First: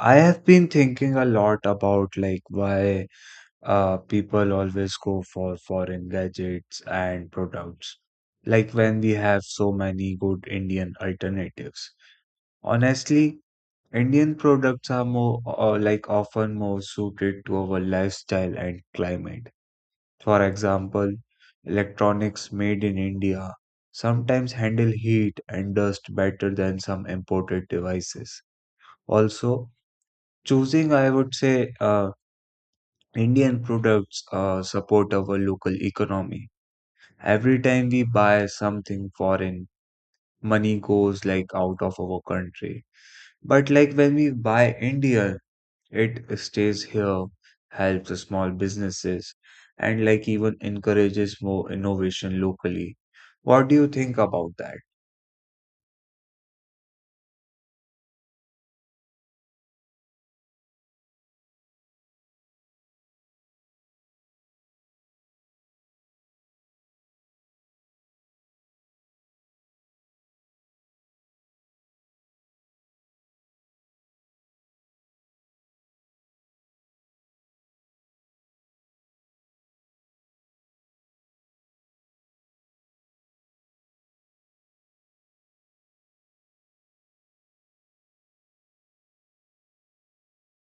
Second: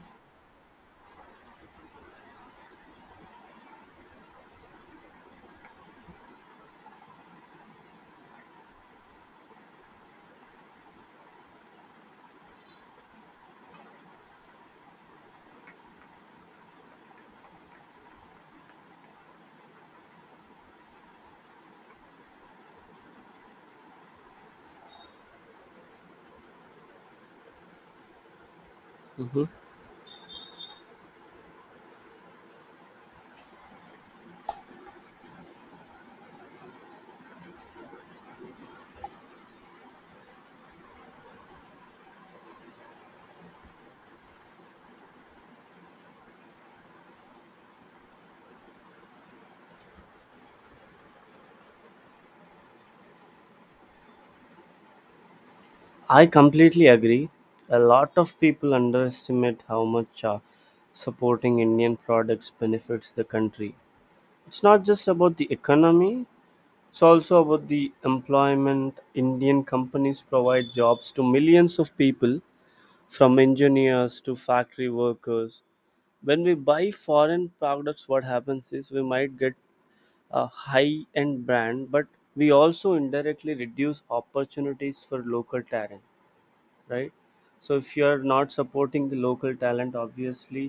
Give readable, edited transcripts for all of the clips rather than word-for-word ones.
I have been thinking a lot about like why people always go for foreign gadgets and products, like when we have so many good Indian alternatives. Honestly, Indian products are more like often more suited to our lifestyle and climate. For example, electronics made in India sometimes handle heat and dust better than some imported devices. Mhm. Also, choosing, I would say, Indian products support our local economy. Every time we buy something foreign, money goes like out of our country. But like when we buy Indian, it stays here, helps the small businesses, and like even encourages more innovation locally. What do you think about that? I completely agree. A lot of people underestimate how much supporting Indian products benefits the country. It's not just about the economy, it's also about the employment. Indian companies provide jobs to millions of people, from engineers to factory workers. When we buy foreign products, what happens is we might get a high end brand, but we also indirectly reduce opportunities for local talent, right? So if you are not supporting the local talent, obviously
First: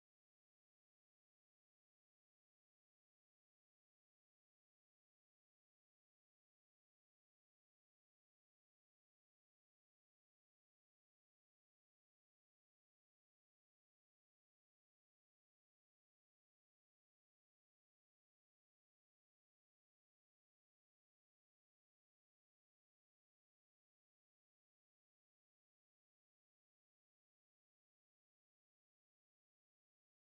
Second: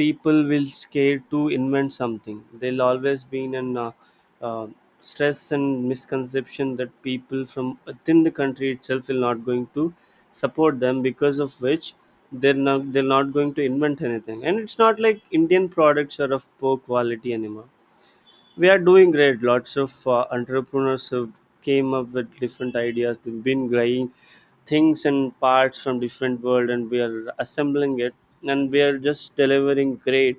people will scare to invent something. They'll always be in an uh, stress and misconception that people from within the country itself will not going to support them, because of which they're not going to invent anything. And it's not like Indian products are of poor quality anymore. We are doing great. Lots of entrepreneurs have came up with different ideas. They've been buying things and parts from different world and we are assembling it, and we are just delivering great.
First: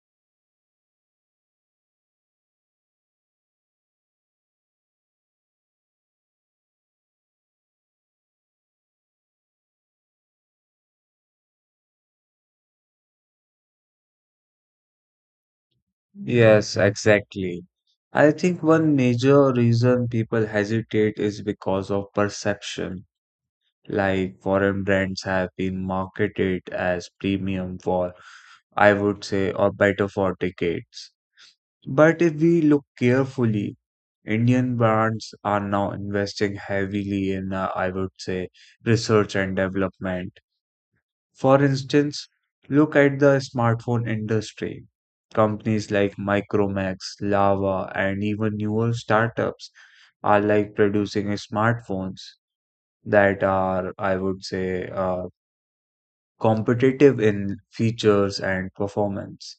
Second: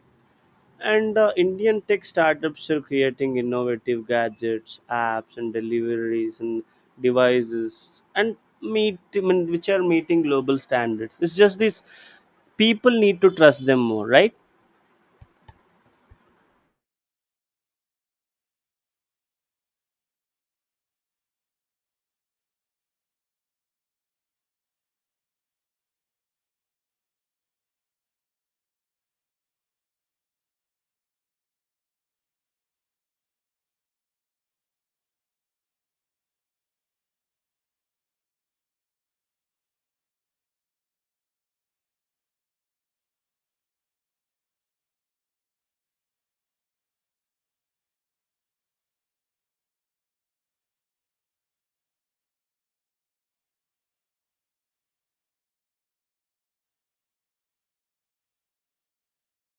And Indian tech startups are creating innovative gadgets, apps and deliveries and devices and which are meeting global standards. It's just this people need to trust them more, right? Yes, exactly. I think one major reason people hesitate is because of perception like foreign brands have been marketed as premium for, I would say, or better for decades. But if we look carefully, Indian brands are now investing heavily in, research and development. For instance, look at the smartphone industry. Companies like Micromax, Lava, and even newer startups are like producing smartphones that are, competitive in features and performance.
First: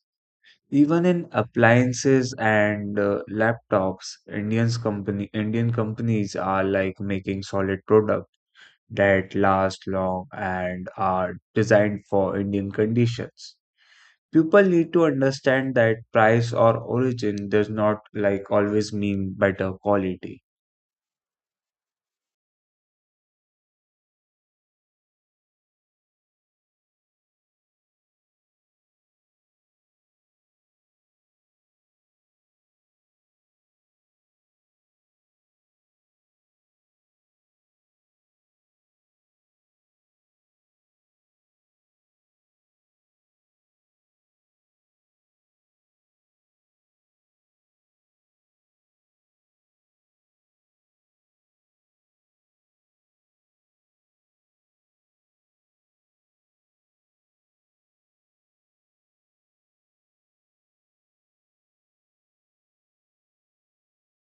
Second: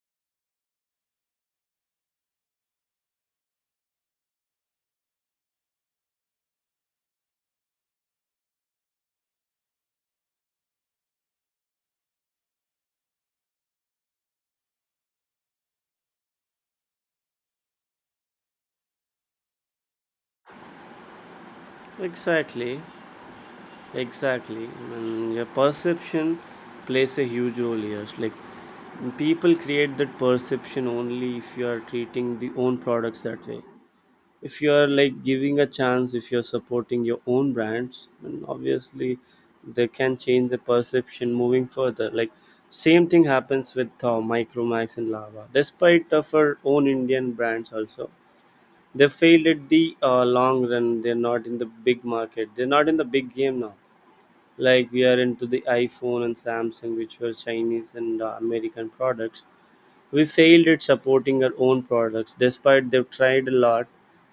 Even in appliances and laptops, Indian companies are like making solid products that last long and are designed for Indian conditions. People need to understand that price or origin does not like always mean better quality. Exactly. Exactly. And your perception plays a huge role here. It's like people create that perception only if you are treating the own products that way. If you are like giving a chance, if you're supporting your own brands, and obviously they can change the perception moving further. Like same thing happens with Micromax and Lava. Despite of our own Indian brands also, they failed at the long run. They're not in the big market. They're not in the big game now, like we are into the iPhone and Samsung, which were Chinese and American products. We failed at supporting our own products despite they've tried a lot.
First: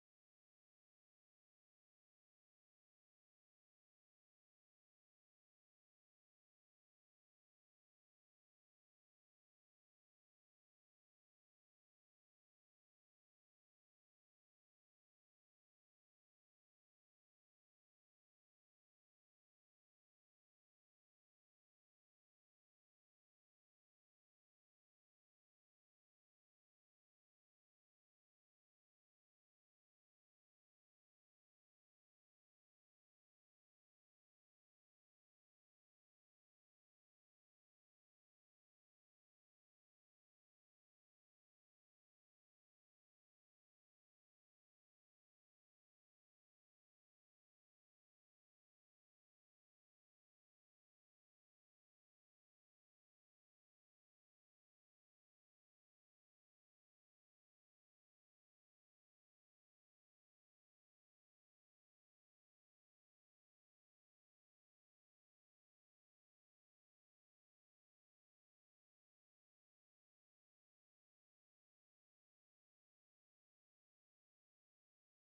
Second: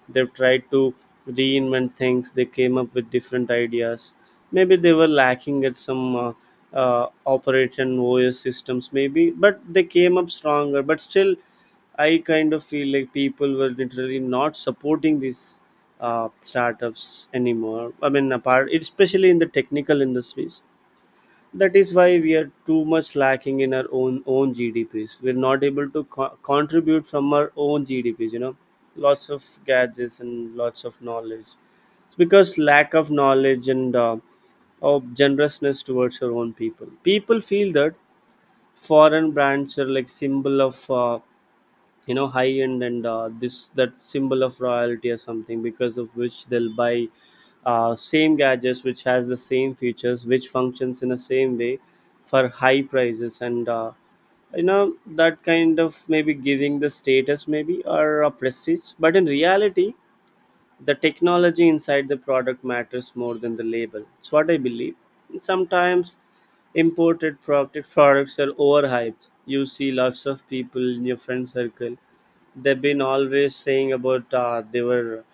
They've tried to reinvent things. They came up with different ideas. Maybe they were lacking at some operation os systems maybe, but they came up stronger. But still, I kind of feel like people were literally not supporting these startups anymore. I mean, apart especially in the technical industries, that is why we are too much lacking in our own GDPs. We're not able to contribute from our own GDPs. You know, lots of gadgets and lots of knowledge. It's because lack of knowledge and of generousness towards our own people. People feel that foreign brands are like symbol of. You know, high end and this that symbol of royalty or something, because of which they'll buy same gadgets which has the same features, which functions in the same way for high prices and you know, that kind of maybe giving the status maybe or a prestige, but in reality the technology inside the product matters more than the label. It's what I believe. And sometimes imported products are overhyped. You see lots of people in your friend circle, they've been always saying about they were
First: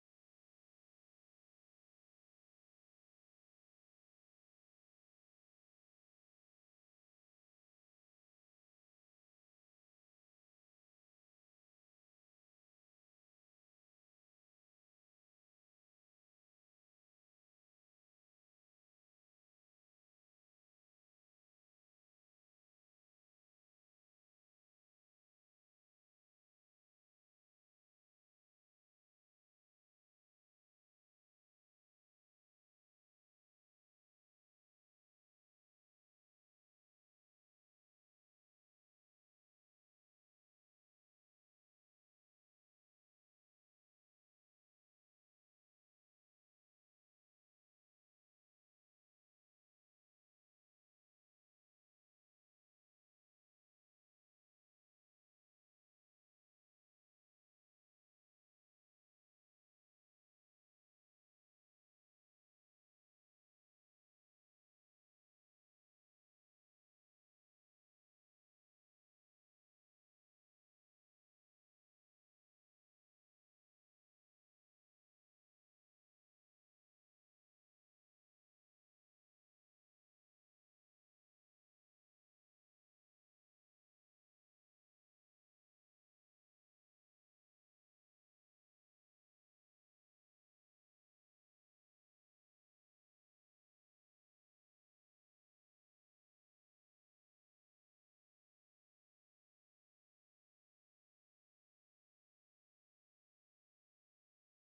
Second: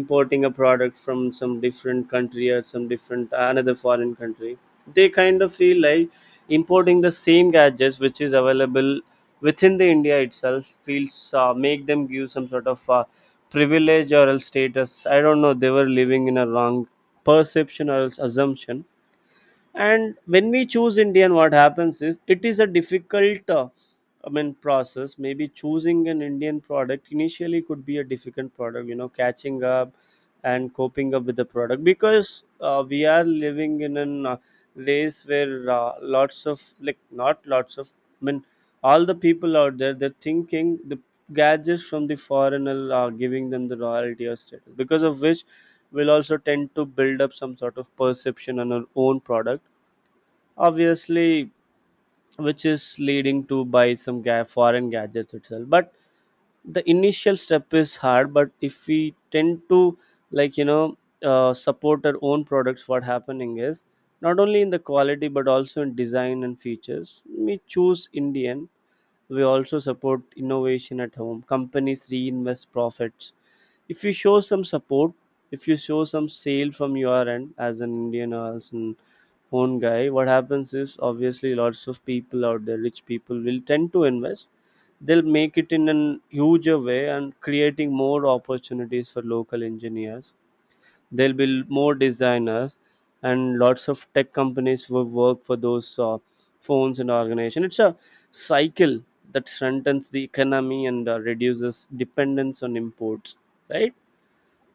importing a product from some different country or some different another foreign country. They kind of feel like importing the same gadgets which is available within the India itself feels make them give some sort of privilege or else status. I don't know, they were living in a wrong perception or else assumption. And when we choose Indian, what happens is it is a difficult process maybe choosing an Indian product initially could be a difficult product, you know, catching up and coping up with the product, because we are living in an race where lots of like not lots of I mean all the people out there, they're thinking the gadgets from the foreigner are giving them the royalty or status, because of which we'll also tend to build up some sort of perception on our own product, obviously, which is leading to buy foreign gadgets itself. But the initial step is hard, but if we tend to like you know support our own products, what happening is not only in the quality but also in design and features. We choose Indian, we also support innovation at home. Companies reinvest profits. If you show some support, if you show some sale from your end as an Indian or as an own guy, what happens is obviously lots of people out there, rich people will tend to invest. They'll make it in a huger way, and creating more opportunities for local engineers. There'll be more designers and lots of tech companies will work for those phones and organization. It's a cycle that strengthens the economy and reduces dependence on imports, right?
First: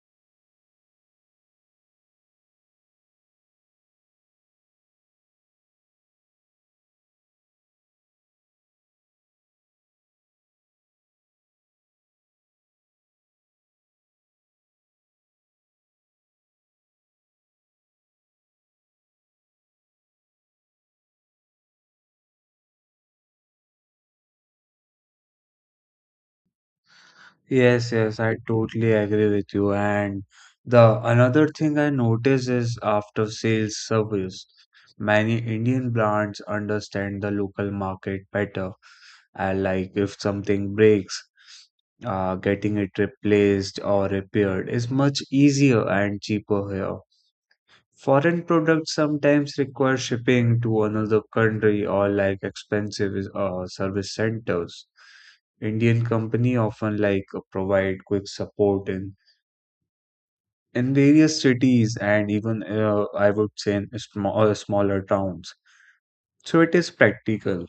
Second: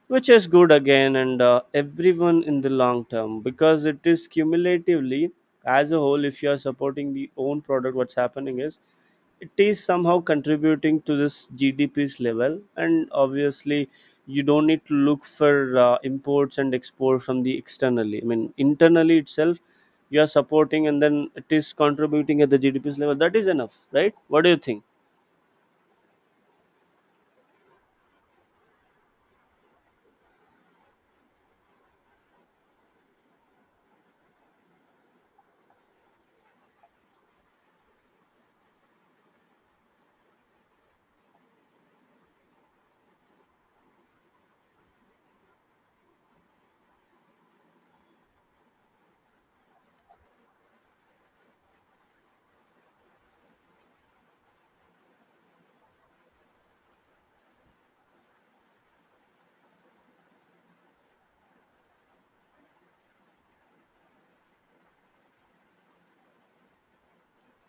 Which is good again, and everyone in the long term, because it is cumulatively as a whole. If you are supporting the own product, what's happening is it is somehow contributing to this GDP's level, and obviously you don't need to look for imports and export from the externally, I mean internally itself you are supporting, and then it is contributing at the GDP's level. That is enough, right? What do you think? Yes, yes, I totally agree with you. And the another thing I notice is after sales service. Many Indian brands understand the local market better. And like if something breaks, getting it replaced or repaired is much easier and cheaper here. Foreign products sometimes require shipping to another country or like expensive service centers. Indian company often like provide quick support in various cities and even I would say in small, smaller towns. So it is practical.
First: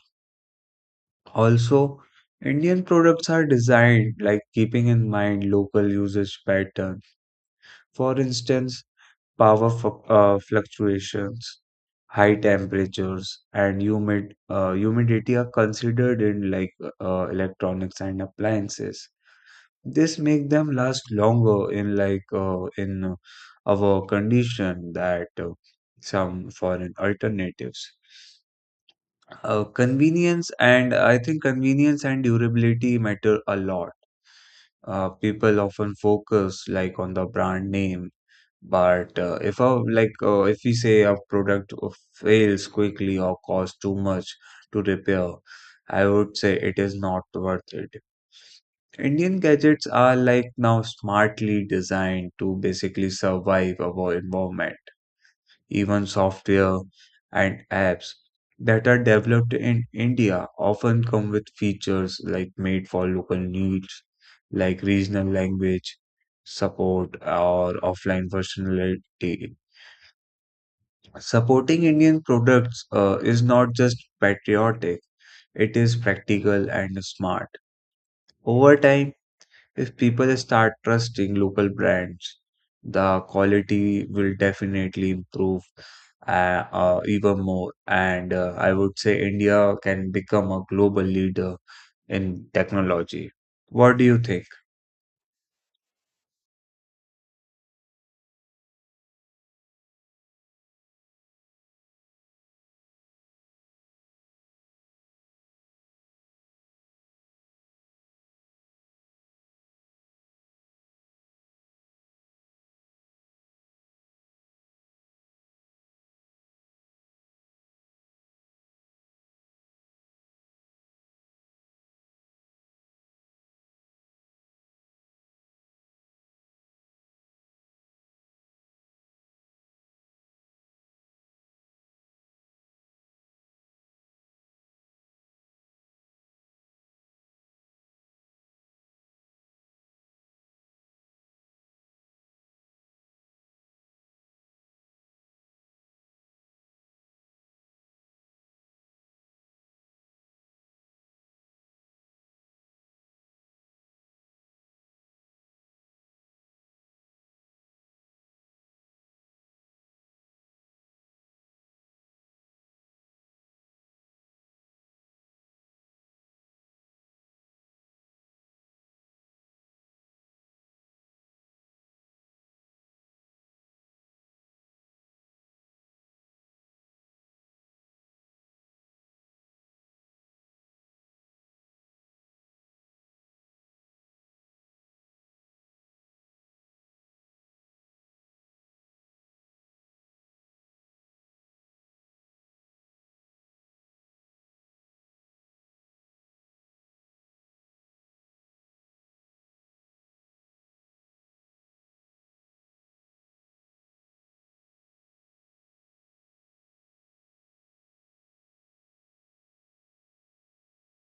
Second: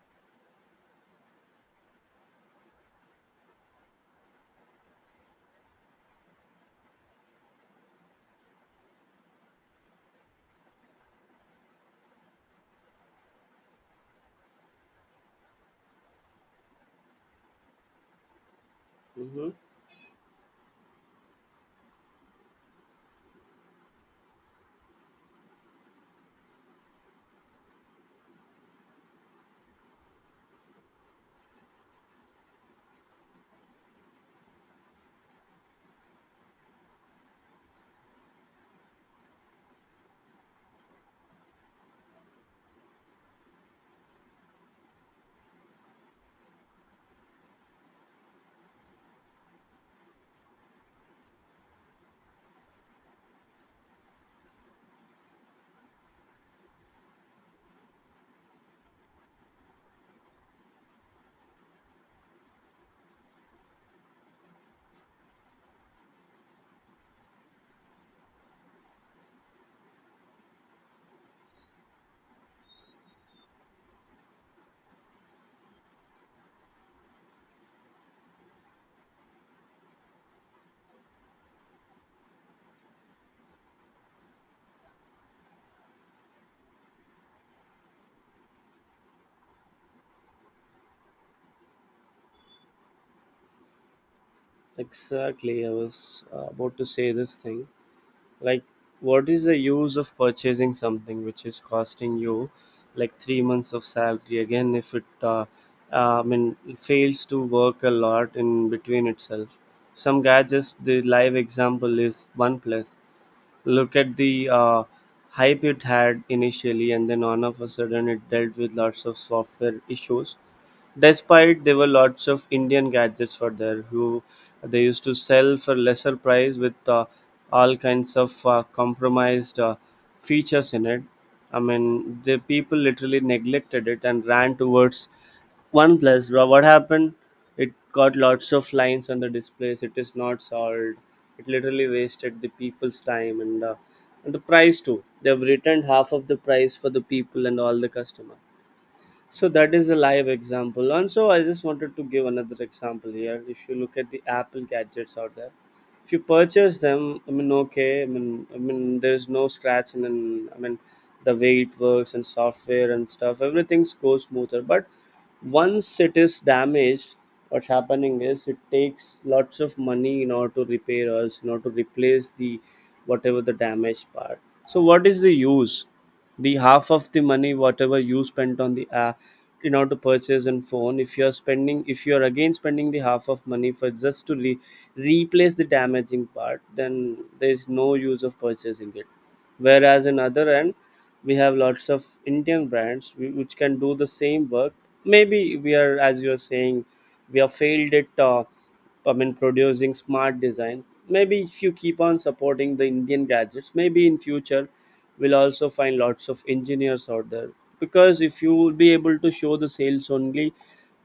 Also, Indian products are designed like keeping in mind local usage pattern. For instance, power fluctuations, high temperatures, and humidity are considered in like electronics and appliances. Hmm. This make them last longer in like in our condition that some foreign alternatives. Convenience and I think convenience and durability matter a lot. People often focus like on the brand name but if a if we say a product fails quickly or costs too much to repair, I would say it is not worth it. Indian gadgets are like now smartly designed to basically survive our environment. Even software and apps that are developed in India often come with features like made for local needs, like regional language support or offline functionality. Supporting Indian products is not just patriotic, it is practical and smart. Over time, if people start trusting local brands, the quality will definitely improve even more. And I would say India can become a global leader in technology. What do you think? Exactly, I was about to say this thing. Like, what is the use of purchasing something which is costing you like 3 months of salary again if it fails to work a lot in between itself? Some gadgets, the live example is OnePlus. Look at the hype it had initially, and then all of a sudden it dealt with lots of software issues. Despite there were lots of Indian gadgets for there who they used to sell for lesser price with all kinds of compromised features in it. I mean, the people literally neglected it and ran towards OnePlus. What happened? It got lots of lines on the displays. It is not solved. It literally wasted the people's time and the price too. They've returned half of the price for the people and all the customer. So that is a live example. And so I just wanted to give another example here. If you look at the Apple gadgets out there, if you purchase them, there's no scratch, and then the way it works and software and stuff, everything goes smoother, but once it is damaged, what's happening is it takes lots of money in order to repair us, in order to replace the whatever the damaged part. So what is the use? The half of the money whatever you spent on the app in order to purchase and phone, if you are spending, if you are again spending the half of money for just to replace the damaging part, then there is no use of purchasing it. Whereas in other end, we have lots of Indian brands which can do the same work. Maybe we are, as you are saying, we have failed at producing smart design. Maybe if you keep on supporting the Indian gadgets, maybe in future we'll also find lots of engineers out there. Because if you will be able to show the sales only,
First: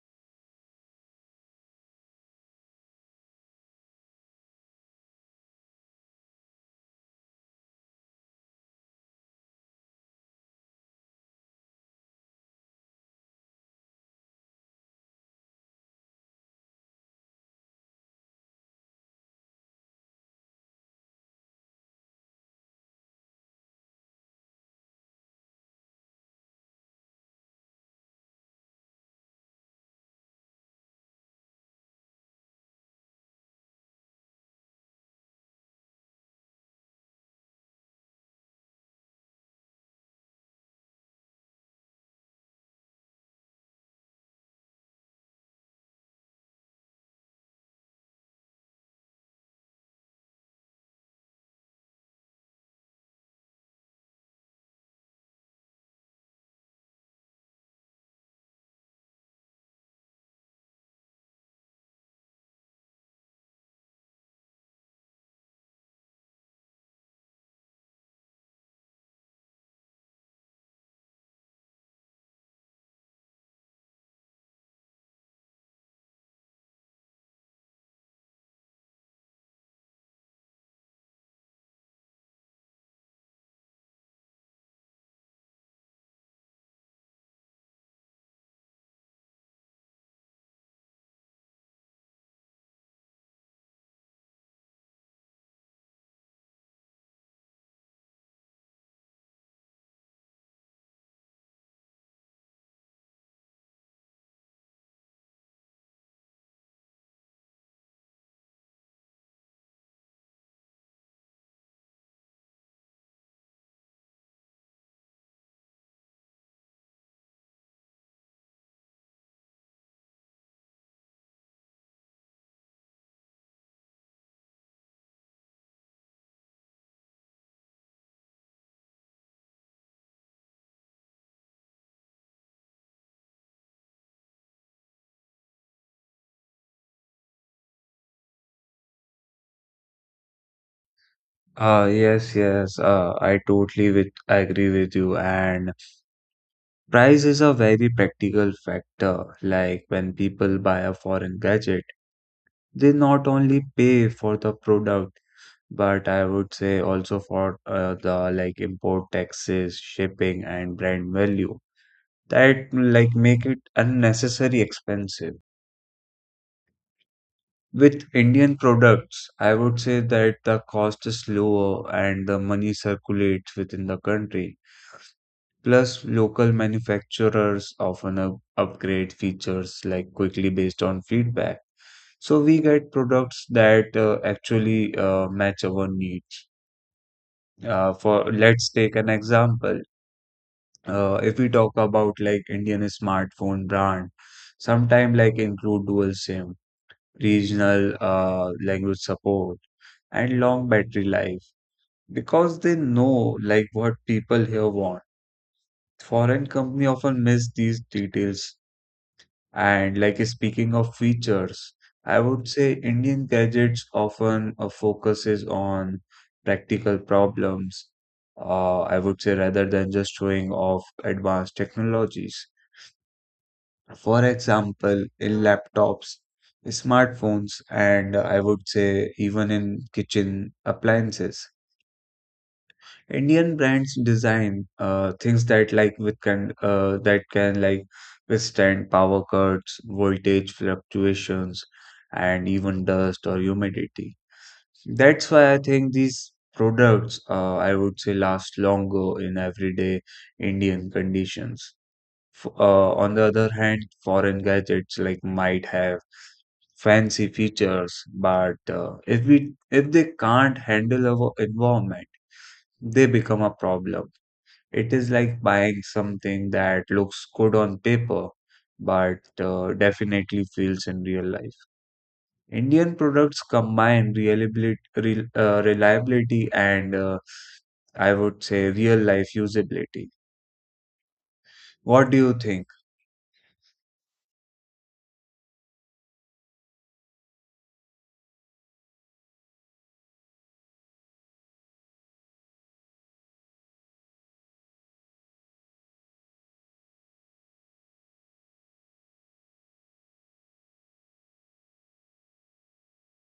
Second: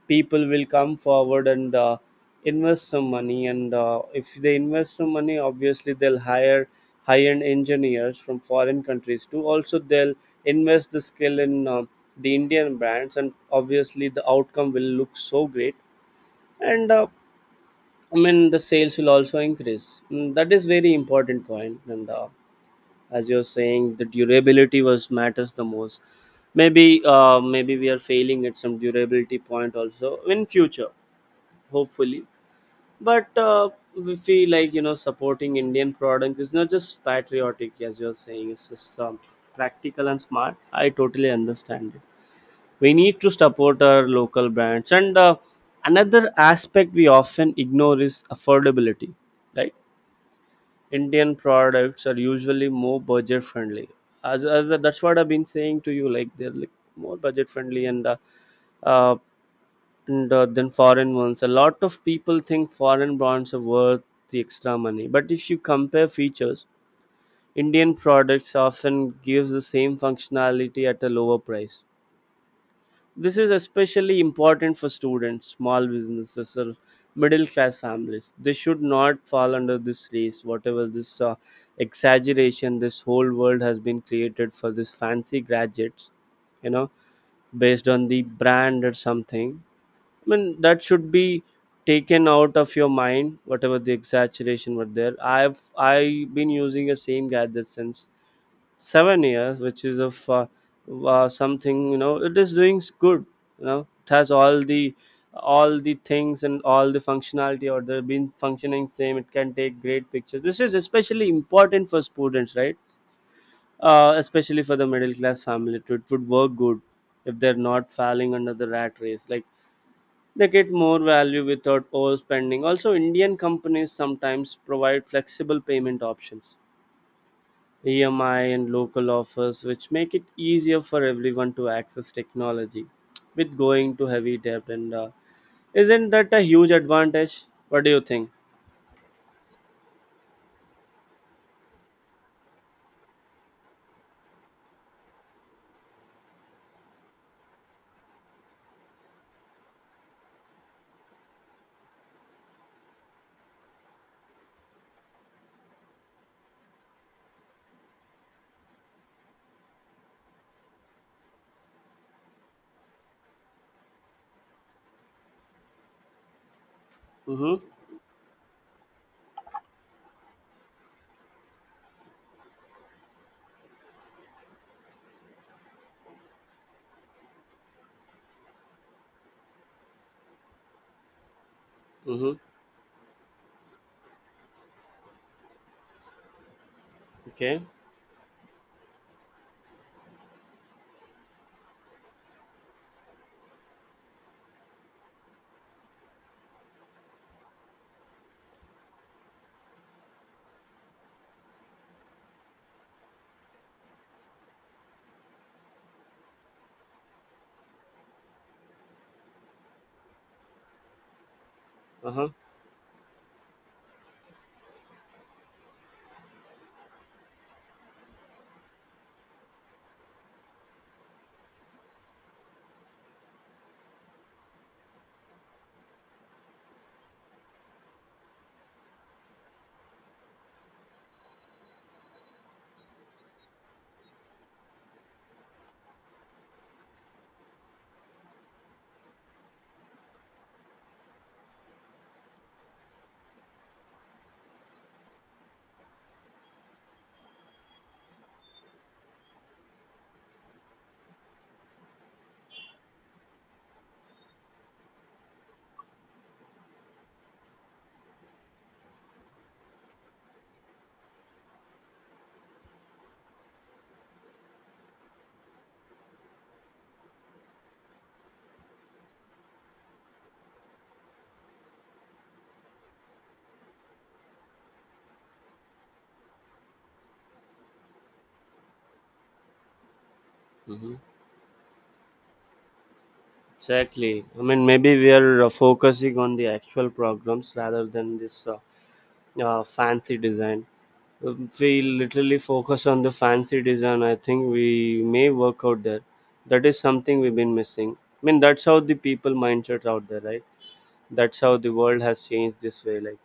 people will come forward and invest some money, and if they invest some money, obviously they'll hire high-end engineers from foreign countries too. Also they'll invest the skill in the Indian brands, and obviously the outcome will look so great. And the sales will also increase. Mm, that is very important point. And as you're saying, the durability was matters the most. Maybe maybe we are failing at some durability point also in future, hopefully. But we feel like, you know, supporting Indian product is not just patriotic, as you're saying, it's just practical and smart. I totally understand it. We need to support our local brands. And another aspect we often ignore is affordability, right? Indian products are usually more budget friendly, as that's what I've been saying to you. Like they're like more budget friendly, uh, and than foreign ones. A lot of people think foreign brands are worth the extra money, but if you compare features, Indian products often give the same functionality at a lower price. This is especially important for students, small businesses, or middle class families. They should not fall under this race, whatever this exaggeration this whole world has been created for this fancy gadgets, you know, based on the brand or something. I mean, that should be taken out of your mind, whatever the exaggeration were there. I've been using the same gadget since 7 years, which is of something, you know. It is doing good. You know, it has all the things and all the functionality or they've been functioning same. It can take great pictures. This is especially important for students, right? Especially for the middle class family it would work good if they're not falling under the rat race, like they get more value without overspending. Also, Indian companies sometimes provide flexible payment options, EMI and local offers, which make it easier for everyone to access technology with going to heavy debt. And Isn't that a huge advantage? What do you think? Yes, yes, I agree with you, and price is a very practical factor. Like when people buy a foreign gadget, they not only pay for the product, but I would say also for the like import taxes, shipping, and brand value that like make it unnecessary expensive. Mm-hmm. With Indian products, I would say that the cost is lower and the money circulates within the country. Plus, local manufacturers often upgrade features like quickly based on feedback. Mm-hmm. So we get products that actually match our needs. Okay. For let's take an example. If we talk about like Indian smartphone brand, sometime like include dual SIM, regional language support, and long battery life because they know like what people here want. Foreign company often miss these details. And like speaking of features, I Uh-huh. would say Indian gadgets often focuses on practical problems. I would say rather than just showing off advanced technologies. For example, in laptops, smartphones, and I would say even in kitchen appliances. Indian brands design things that like with can that can like withstand power cuts, voltage fluctuations, and even dust or humidity. That's why I think these products I would say last longer in everyday Indian conditions. F On the other hand, foreign gadgets like might have fancy features, but if they can't handle our environment, they become a problem. It is like buying something that looks good on paper, but definitely fails in real life. Indian products combine reliability, reliability and I would say real life usability. Mm-hmm. What do you think? Exactly. I mean, maybe we are focusing on the actual programs rather than this fancy design. We literally focus on the fancy design. I think we may work out there. That is something we've been missing. I mean, that's how the people mindsets out there, right? That's how the world has changed, this way, like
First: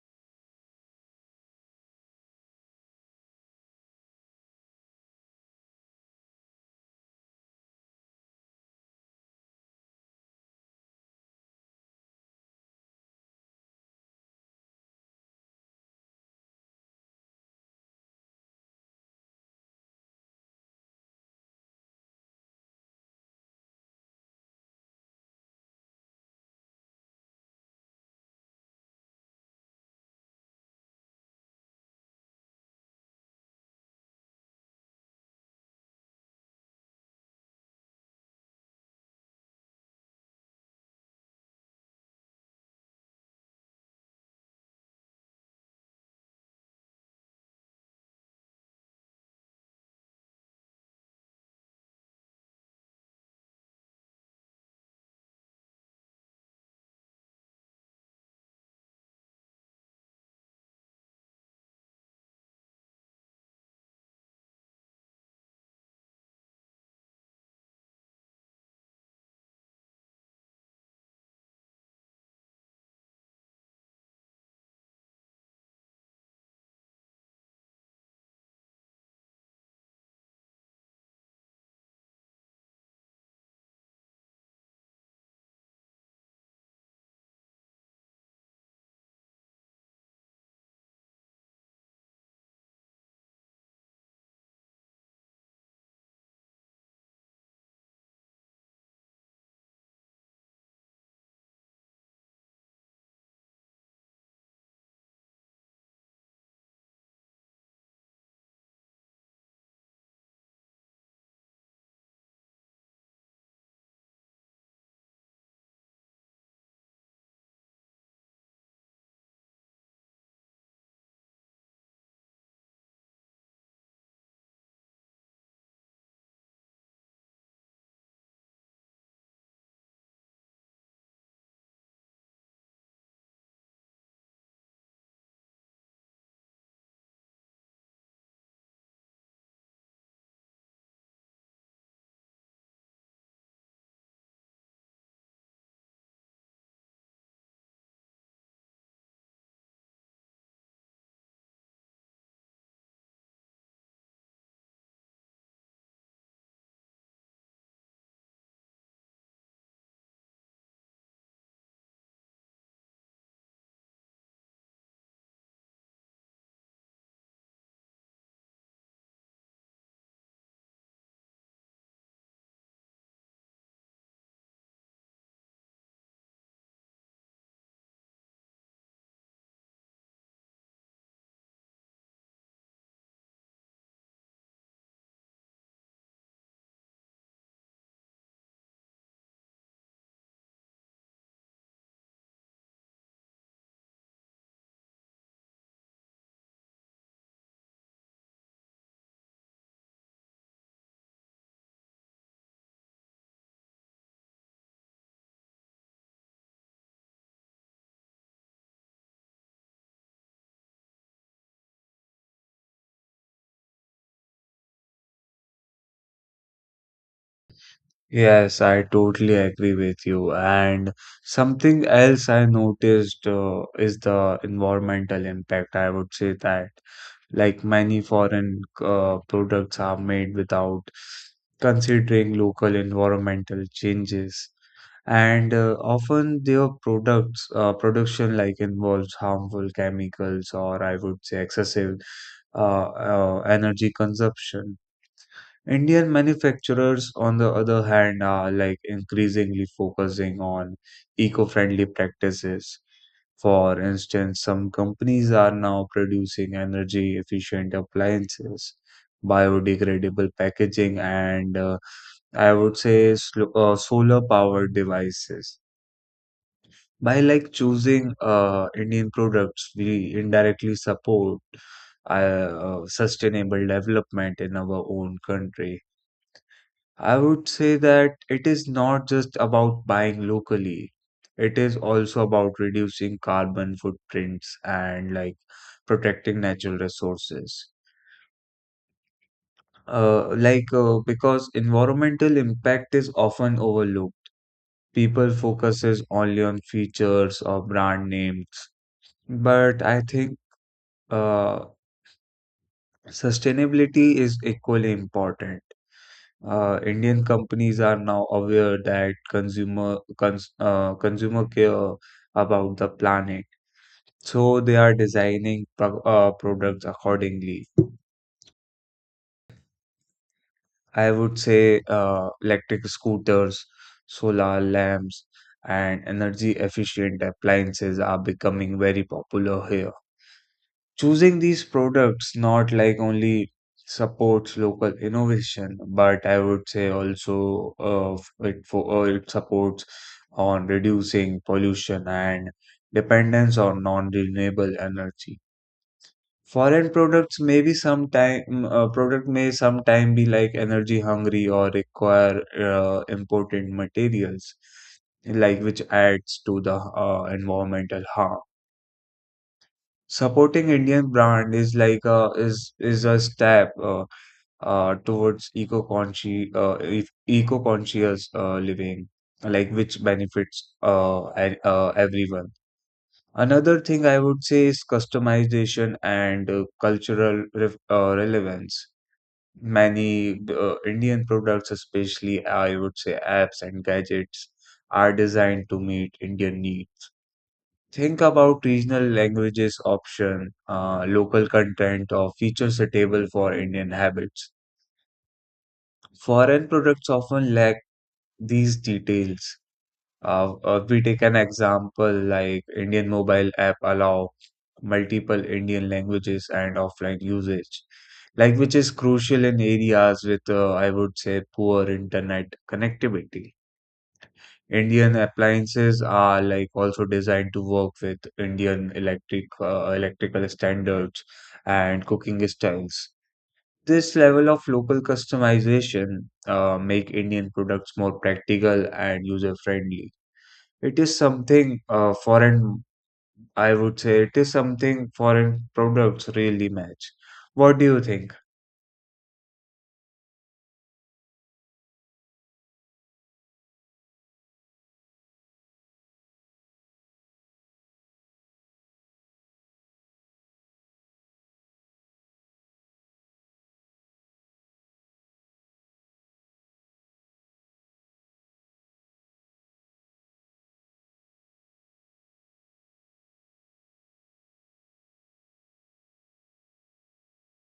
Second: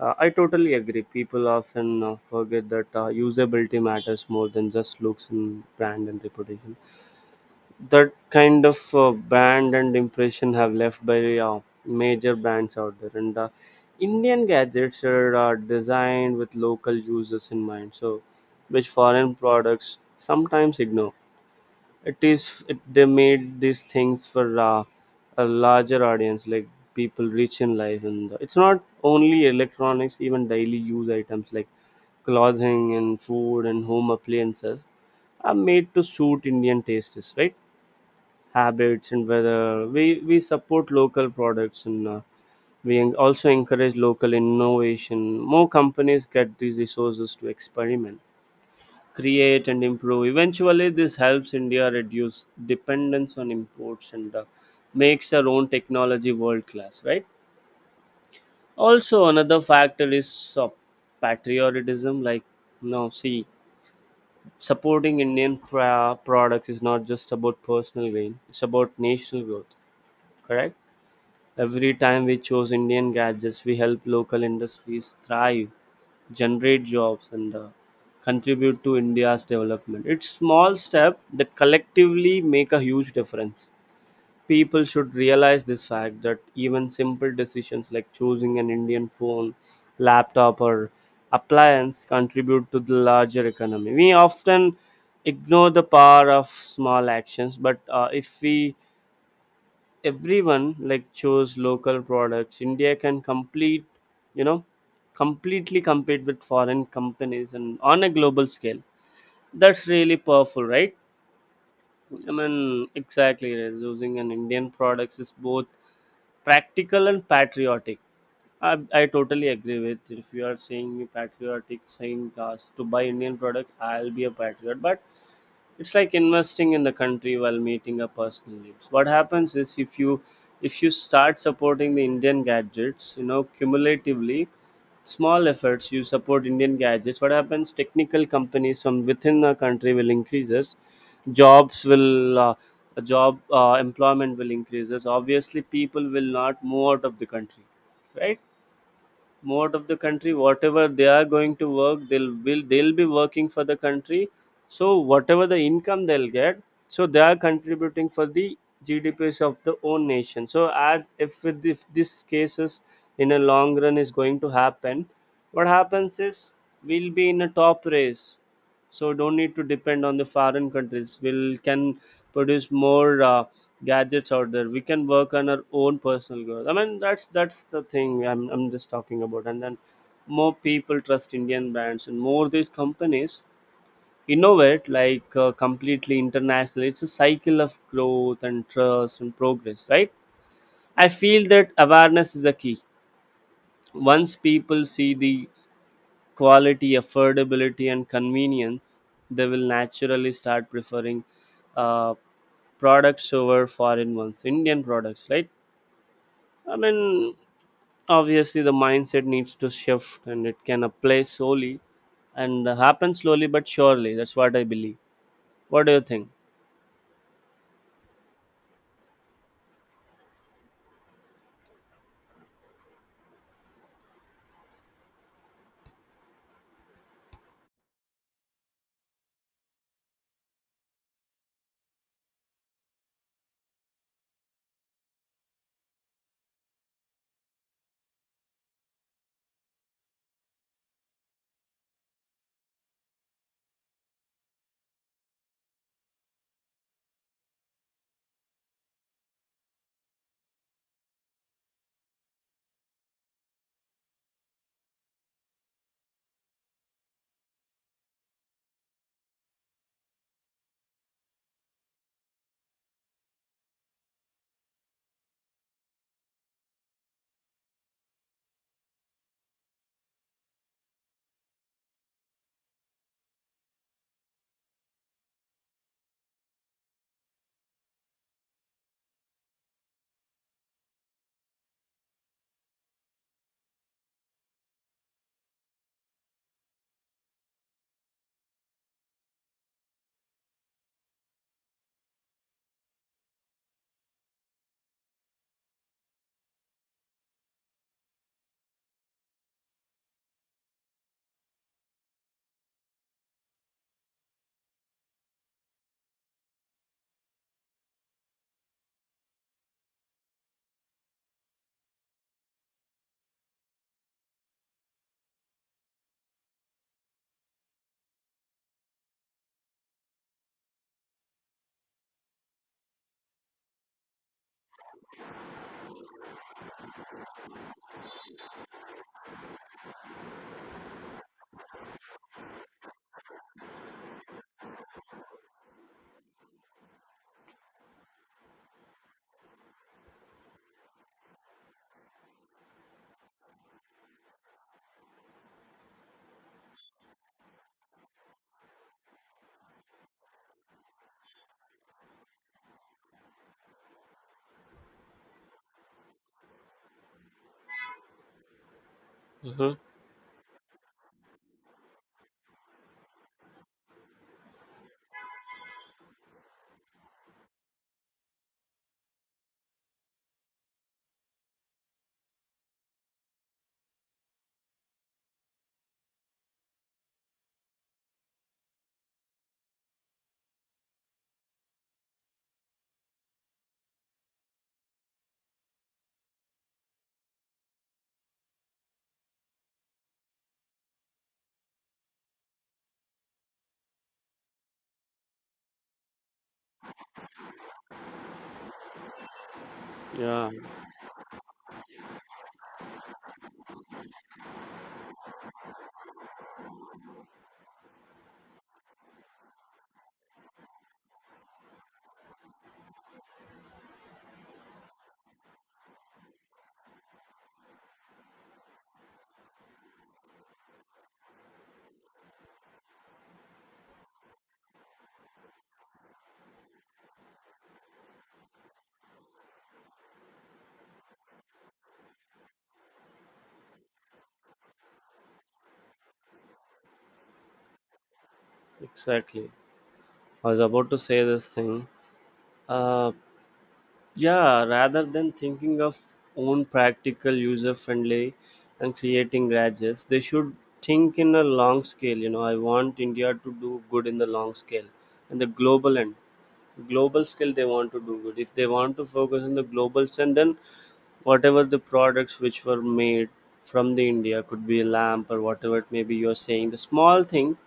I totally agree. People often forget that usability matters more than just looks and brand and reputation. That kind of band and impression have left by major brands out there. And Indian gadgets are designed with local users in mind, so which foreign products sometimes ignore. It is it, they made these things for a larger audience, like people rich in life. And it's not only electronics, even daily use items like clothing and food and home appliances are made to suit Indian tastes, right? Habits and whether we support local products, and we also encourage local innovation. More companies get these resources to experiment, create, and improve. Eventually, this helps India reduce dependence on imports, and makes our own technology world class, right? Also, another factor is patriotism, like no, see, supporting Indian products is not just about personal gain, it's about national growth. Correct. Every time we choose Indian gadgets, we help local industries thrive, generate jobs, and contribute to India's development. It's small steps that collectively make a huge difference. People should realize this fact that even simple decisions like choosing an Indian phone, laptop, or appliance contribute to the larger economy. We often ignore the power of small actions, but if we, everyone like, chose local products, India can complete, you know, completely compete with foreign companies and on a global scale. That's really powerful, right? I mean, exactly, it is. Using an Indian products is both practical and patriotic. I totally agree with, if you are saying me patriotic saying cast to buy Indian product, I'll be a patriot. But it's like investing in the country while meeting a personal needs. What happens is, if you, if you start supporting the Indian gadgets, you know, cumulatively, small efforts, you support Indian gadgets. What happens? Technical companies from within the country will increases, jobs will job employment will increases. Obviously, people will not move out of the country, right? Mode of the country, whatever they are going to work, they'll be working for the country, so whatever the income they'll get, so they are contributing for the GDPs of the own nation. So as if, if this cases in a long run is going to happen, what happens is we'll be in a top race, so don't need to depend on the foreign countries. We'll can produce more gadgets out there. We can work on our own personal growth. I mean, that's the thing I'm just talking about. And then more people trust Indian brands, and more these companies innovate, like completely international. It's a cycle of growth and trust and progress, right? I feel that awareness is a key. Once people see the quality, affordability, and convenience, they will naturally start preferring uh, products over foreign ones, Indian products, right? I mean, obviously, the mindset needs to shift and it can apply slowly and happen slowly but surely. That's what I believe. What do you think? Yes, I totally agree with you. And something else I noticed is the environmental impact. I would say that, like many foreign products are made without considering local environmental changes, and often their products production like involves harmful chemicals or I would say excessive energy consumption. Indian manufacturers, on the other hand, are like increasingly focusing on eco-friendly practices. For instance, some companies are now producing energy efficient appliances, biodegradable packaging, and I would say solar powered devices. By like choosing Indian products, we indirectly support sustainable development in our own country. I would say that it is not just about buying locally. It is also about reducing carbon footprints and like protecting natural resources. Because environmental impact is often overlooked. People focuses only on features or brand names, but I think uh, sustainability is equally important. Indian companies are now aware that consumer care about the planet, so they are designing products accordingly. I would say electric scooters, solar lamps, and energy efficient appliances are becoming very popular here. Choosing these products not like only supports local innovation, but I would say also it supports on reducing pollution and dependence on non-renewable energy. Foreign products may be sometime product may sometime be like energy hungry or require imported materials, like which adds to the environmental harm. Mm-hmm. Supporting Indian brand is like a is a step towards eco-conscious eco-conscious living, like which benefits everyone. Another thing I would say is customization and cultural ref relevance. Many Indian products, especially I would say apps and gadgets, are designed to meet Indian needs. Think about regional languages option, local content, or features suitable for Indian habits. Foreign products often lack these details. Yeah, We take an example like Indian mobile app allow multiple Indian languages and offline usage, like which is crucial in areas with I would say poor internet connectivity. Indian appliances are like also designed to work with Indian electrical standards and cooking styles. This level of local customization make Indian products more practical and user friendly. It is something foreign, I would say, it is something foreign products really match. What do you think? exactly. I was about to say this thing. Uh, Yeah, rather than thinking of own practical, user friendly, and creating gadgets, they should think in a long scale. You know, I want India to do good in the long scale and the global end. Global scale, they want to do good. If they want to focus on the global scale, then whatever the products which were made from the India could be a lamp or whatever it may be. You're saying the small thing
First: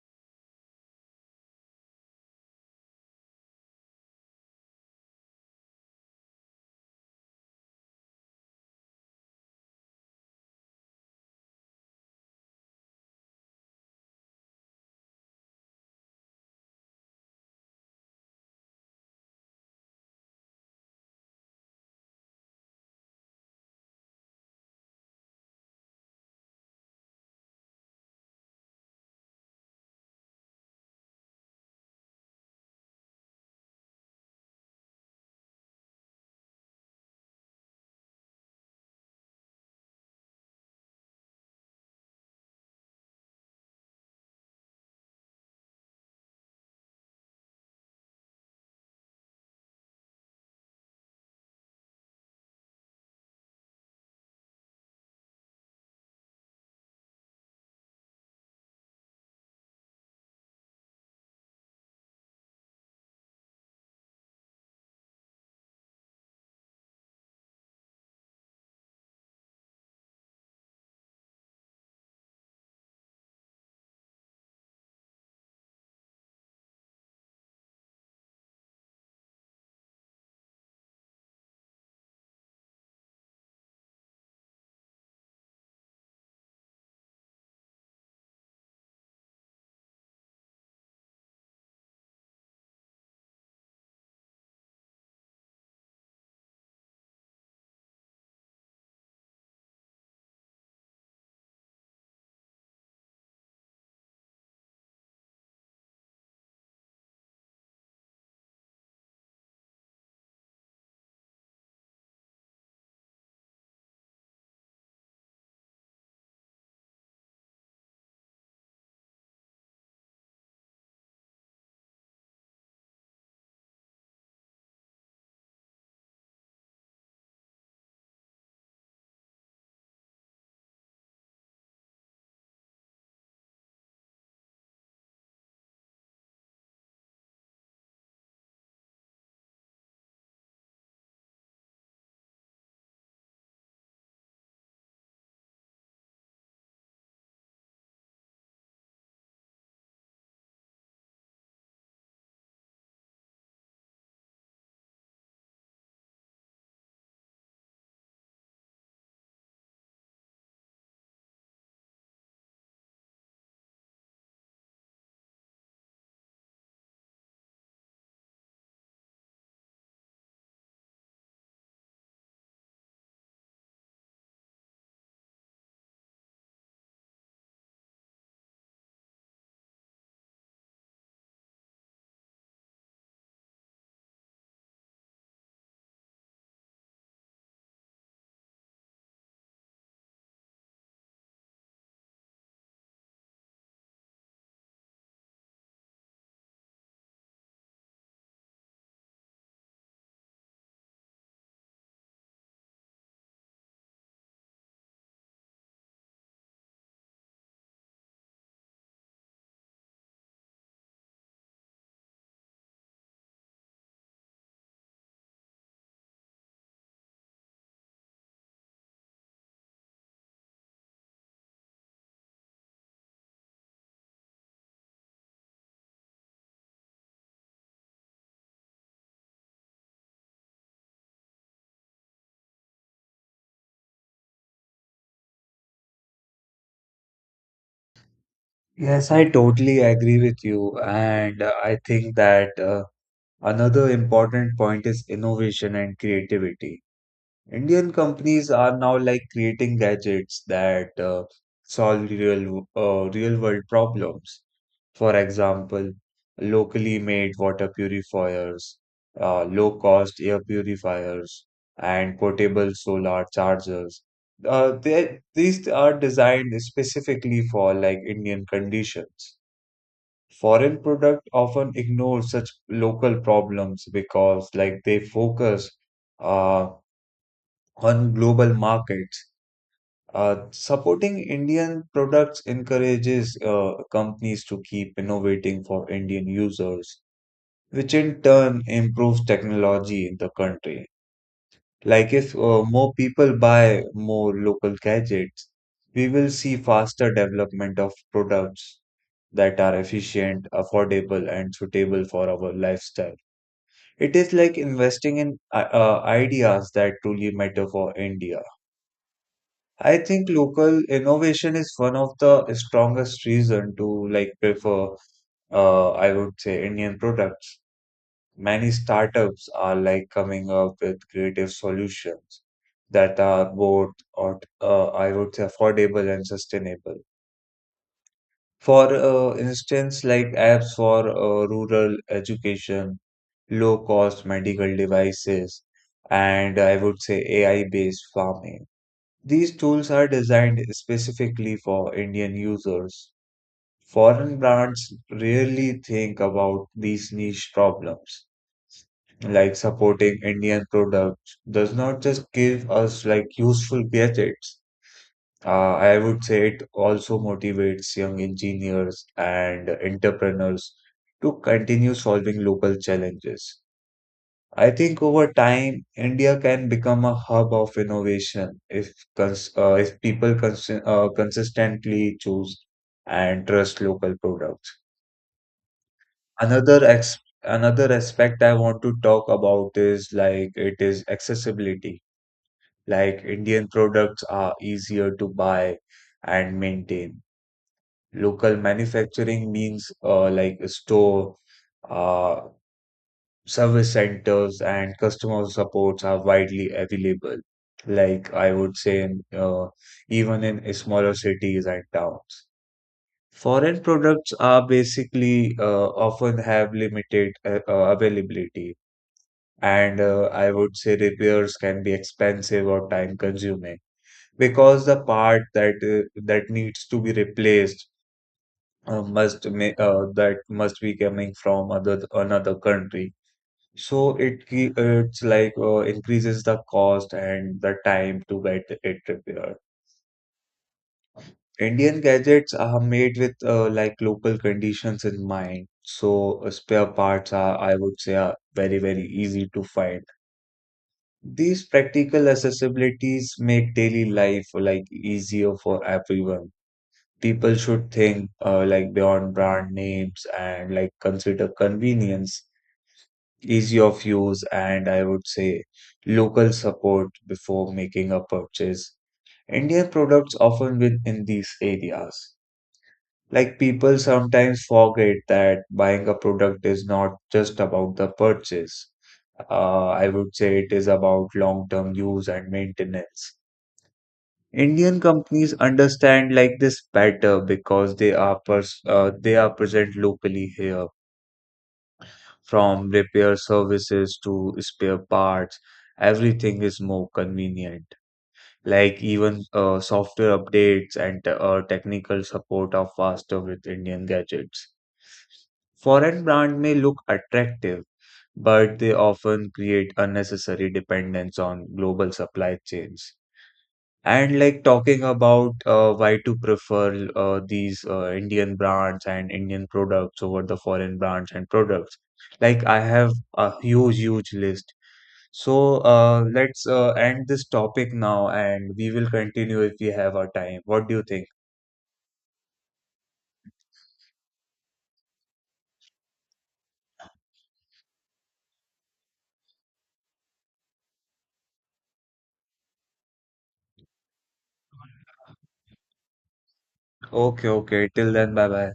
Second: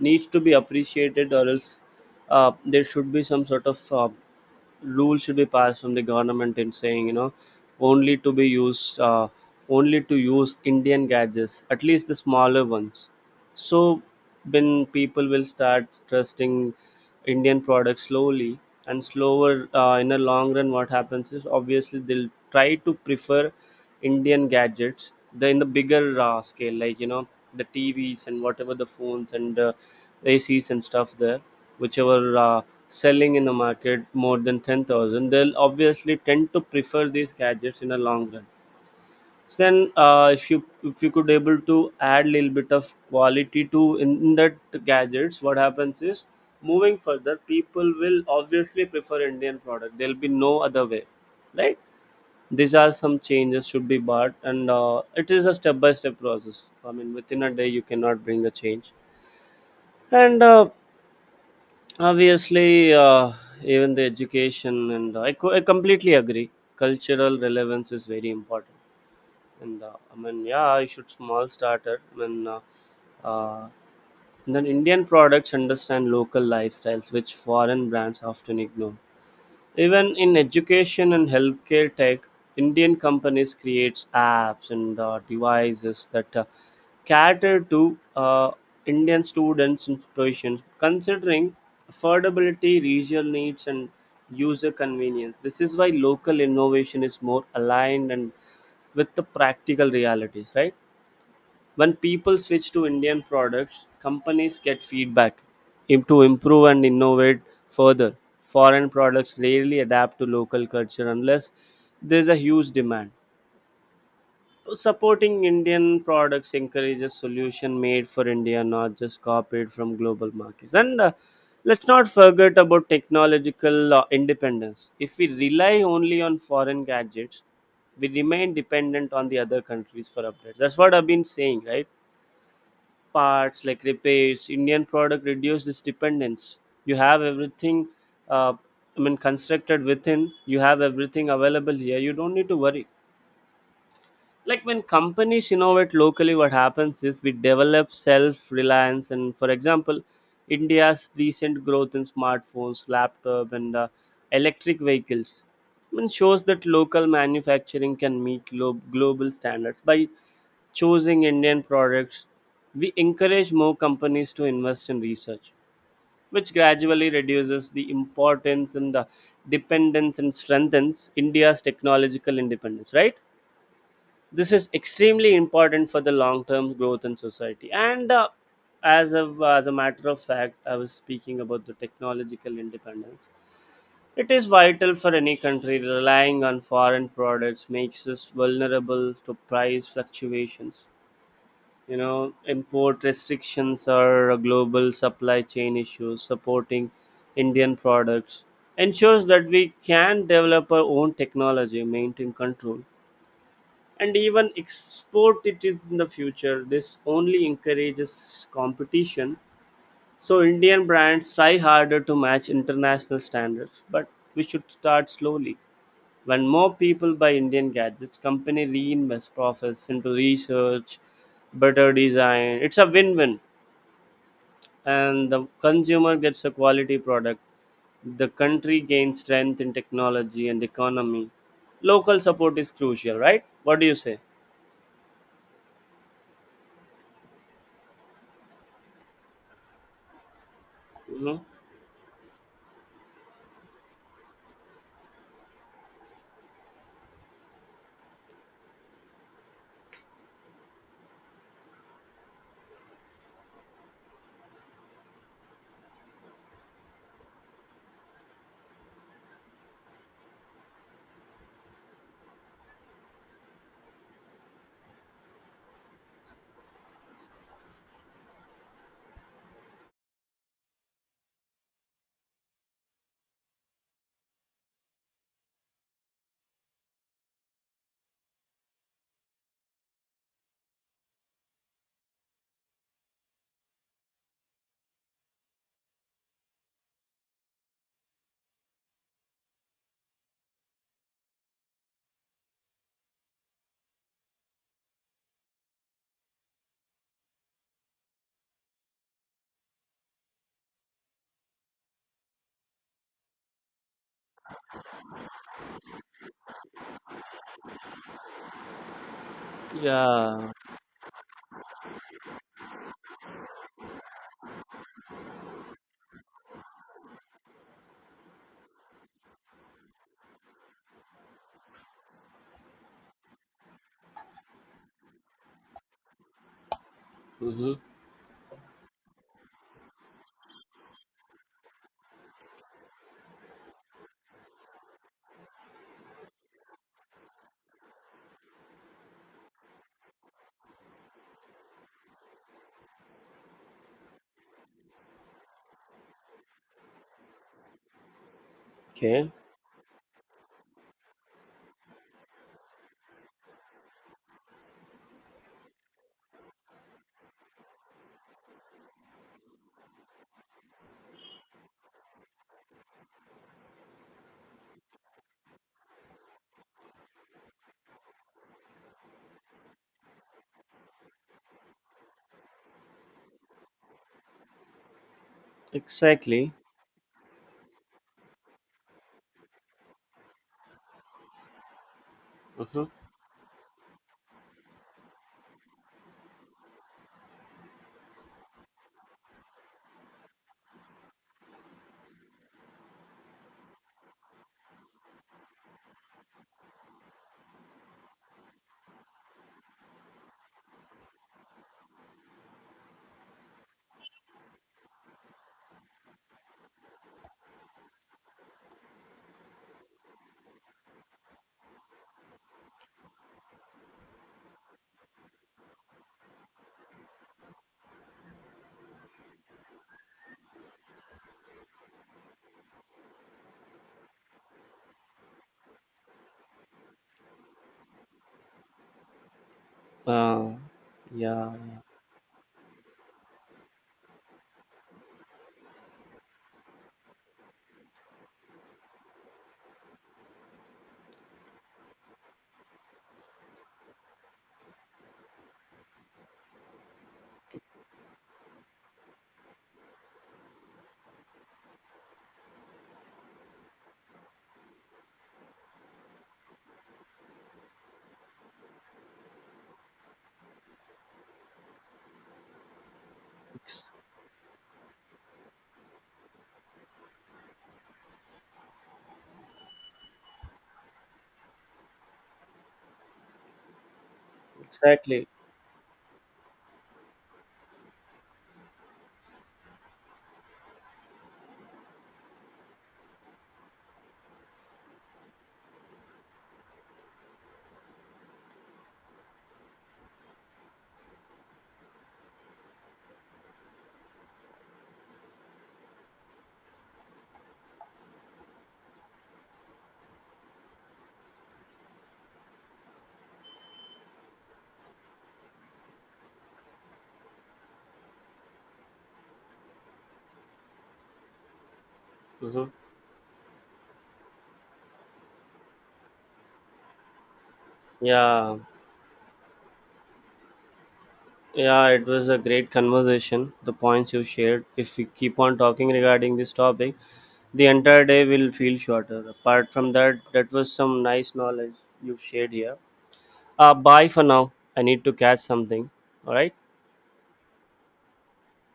needs to be appreciated, or else there should be some sort of rule should be passed from the government in saying, you know, only to be used only to use Indian gadgets, at least the smaller ones. So when people will start trusting Indian products slowly and slower in a long run, what happens is obviously they'll try to prefer Indian gadgets, the in the bigger scale, like you know, the TVs and whatever the phones and ACs and stuff there, whichever selling in the market more than 10,000, they'll obviously tend to prefer these gadgets in the long run. So then, if you, if you could able to add a little bit of quality to in that gadgets, what happens is moving further, people will obviously prefer Indian product. There'll be no other way, right? These are some changes should be bought, and it is a step by step process. I mean, within a day you cannot bring a change. And obviously even the education and I completely agree, cultural relevance is very important. And I mean, yeah, I should small starter. Uh, and then Indian products understand local lifestyles which foreign brands often ignore. Even in education and healthcare tech, Indian companies creates apps and devices that cater to Indian students' inspirations, considering affordability, regional needs, and user convenience. This is why local innovation is more aligned and with the practical realities, right? When people switch to Indian products, companies get feedback to improve and innovate further. Foreign products rarely adapt to local culture unless there's a huge demand. So supporting Indian products encourages solution made for India, not just copied from global markets. And let's not forget about technological independence. If we rely only on foreign gadgets, we remain dependent on the other countries for updates. That's what I've been saying, right? Parts like repairs, Indian product reduce this dependence. You have everything, uh, I mean, constructed within. You have everything available here. You don't need to worry. Like when companies innovate locally, what happens is we develop self reliance. And for example, India's recent growth in smartphones, laptop, and electric vehicles, I mean, shows that local manufacturing can meet global standards. By choosing Indian products, we encourage more companies to invest in research, which gradually reduces the importance and the dependence and strengthens India's technological independence, right? This is extremely important for the long term growth in society. And as a matter of fact, I was speaking about the technological independence. It is vital for any country. Relying on foreign products makes us vulnerable to price fluctuations, you know, import restrictions are a global supply chain issue. Supporting Indian products ensures that we can develop our own technology, maintain control, and even export it in the future. This only encourages competition, so Indian brands try harder to match international standards. But we should start slowly. When more people buy Indian gadgets, company reinvest profits into research, better design. It's a win-win, and the consumer gets a quality product. The country gains strength in technology and economy. Local support is crucial, right? What do you say? Yes, I totally agree with you, Hmm. and I think that another important point is innovation and creativity. Indian companies are now like creating gadgets that solve real world problems. For example, locally made water purifiers, low cost air purifiers, and portable solar chargers. These are designed specifically for like Indian conditions. Foreign product often ignore such local problems because like they focus uh, on global markets. Supporting Indian products encourages companies to keep innovating for Indian users, which in turn improves technology in the country. Like if more people buy more local gadgets, we will see faster development of products that are efficient, affordable, and suitable for our lifestyle. It is like investing in ideas that truly matter for India. I think Yeah. local innovation is one of the strongest reason to like prefer I would say Indian products. Many startups are like coming up with creative solutions that are both, or I would say, affordable and sustainable. Mm-hmm. For instance, like apps for rural education, low cost medical devices, and I would say AI based farming. These tools are designed specifically for Indian users. Foreign brands rarely think about these niche problems. Okay. Like supporting Indian products does not just give us like useful gadgets. I would say it also motivates young engineers and entrepreneurs to continue solving local challenges. I think over time, India can become a hub of innovation if cons if people cons consistently choose and trust local products. Exactly. Another ex Another aspect I want to talk about is like it is accessibility. Mm-hmm. Like Indian products are easier to buy and maintain. Local manufacturing means like store. Service centers and customer supports are widely available. Like I would say, even in smaller cities and towns, foreign products are basically often have limited availability, and I would say repairs can be expensive or time-consuming because the part that that needs to be replaced that must be coming from other another country so it's like increases the cost and the time to get it repaired. Uh, yeah. Indian gadgets are made with like local conditions in mind. So spare parts are, I would say, are very, very easy to find. These practical accessibilities make daily life like easier for everyone. People should think like beyond brand names and like consider convenience, easy of use, and I would say local support before making a purchase. Indian products often win in these areas. Like Ex- people sometimes forget that buying a product is not just about the purchase. I would say it is about long-term use and maintenance. Indian exactly. companies understand like this better because they are pers they are present locally here. From repair services to spare parts, everything is more convenient. Like even software updates and technical support are faster with Indian gadgets. Foreign brand may look attractive, but they often create unnecessary dependence on global supply chains. And like talking about why to prefer these Indian brands and Indian products over the foreign brands and products. Like I Mm-hmm. have a huge, huge list. So let's end this topic now Yeah. and we will continue if we have our time. What do you think? Yeah, it was a great conversation. The points you shared, if we keep on talking regarding this topic, the entire day will feel shorter. Apart from that, that was some nice knowledge you've shared here. Bye for now. I need to catch something. All right. Okay, okay. Till then, bye bye.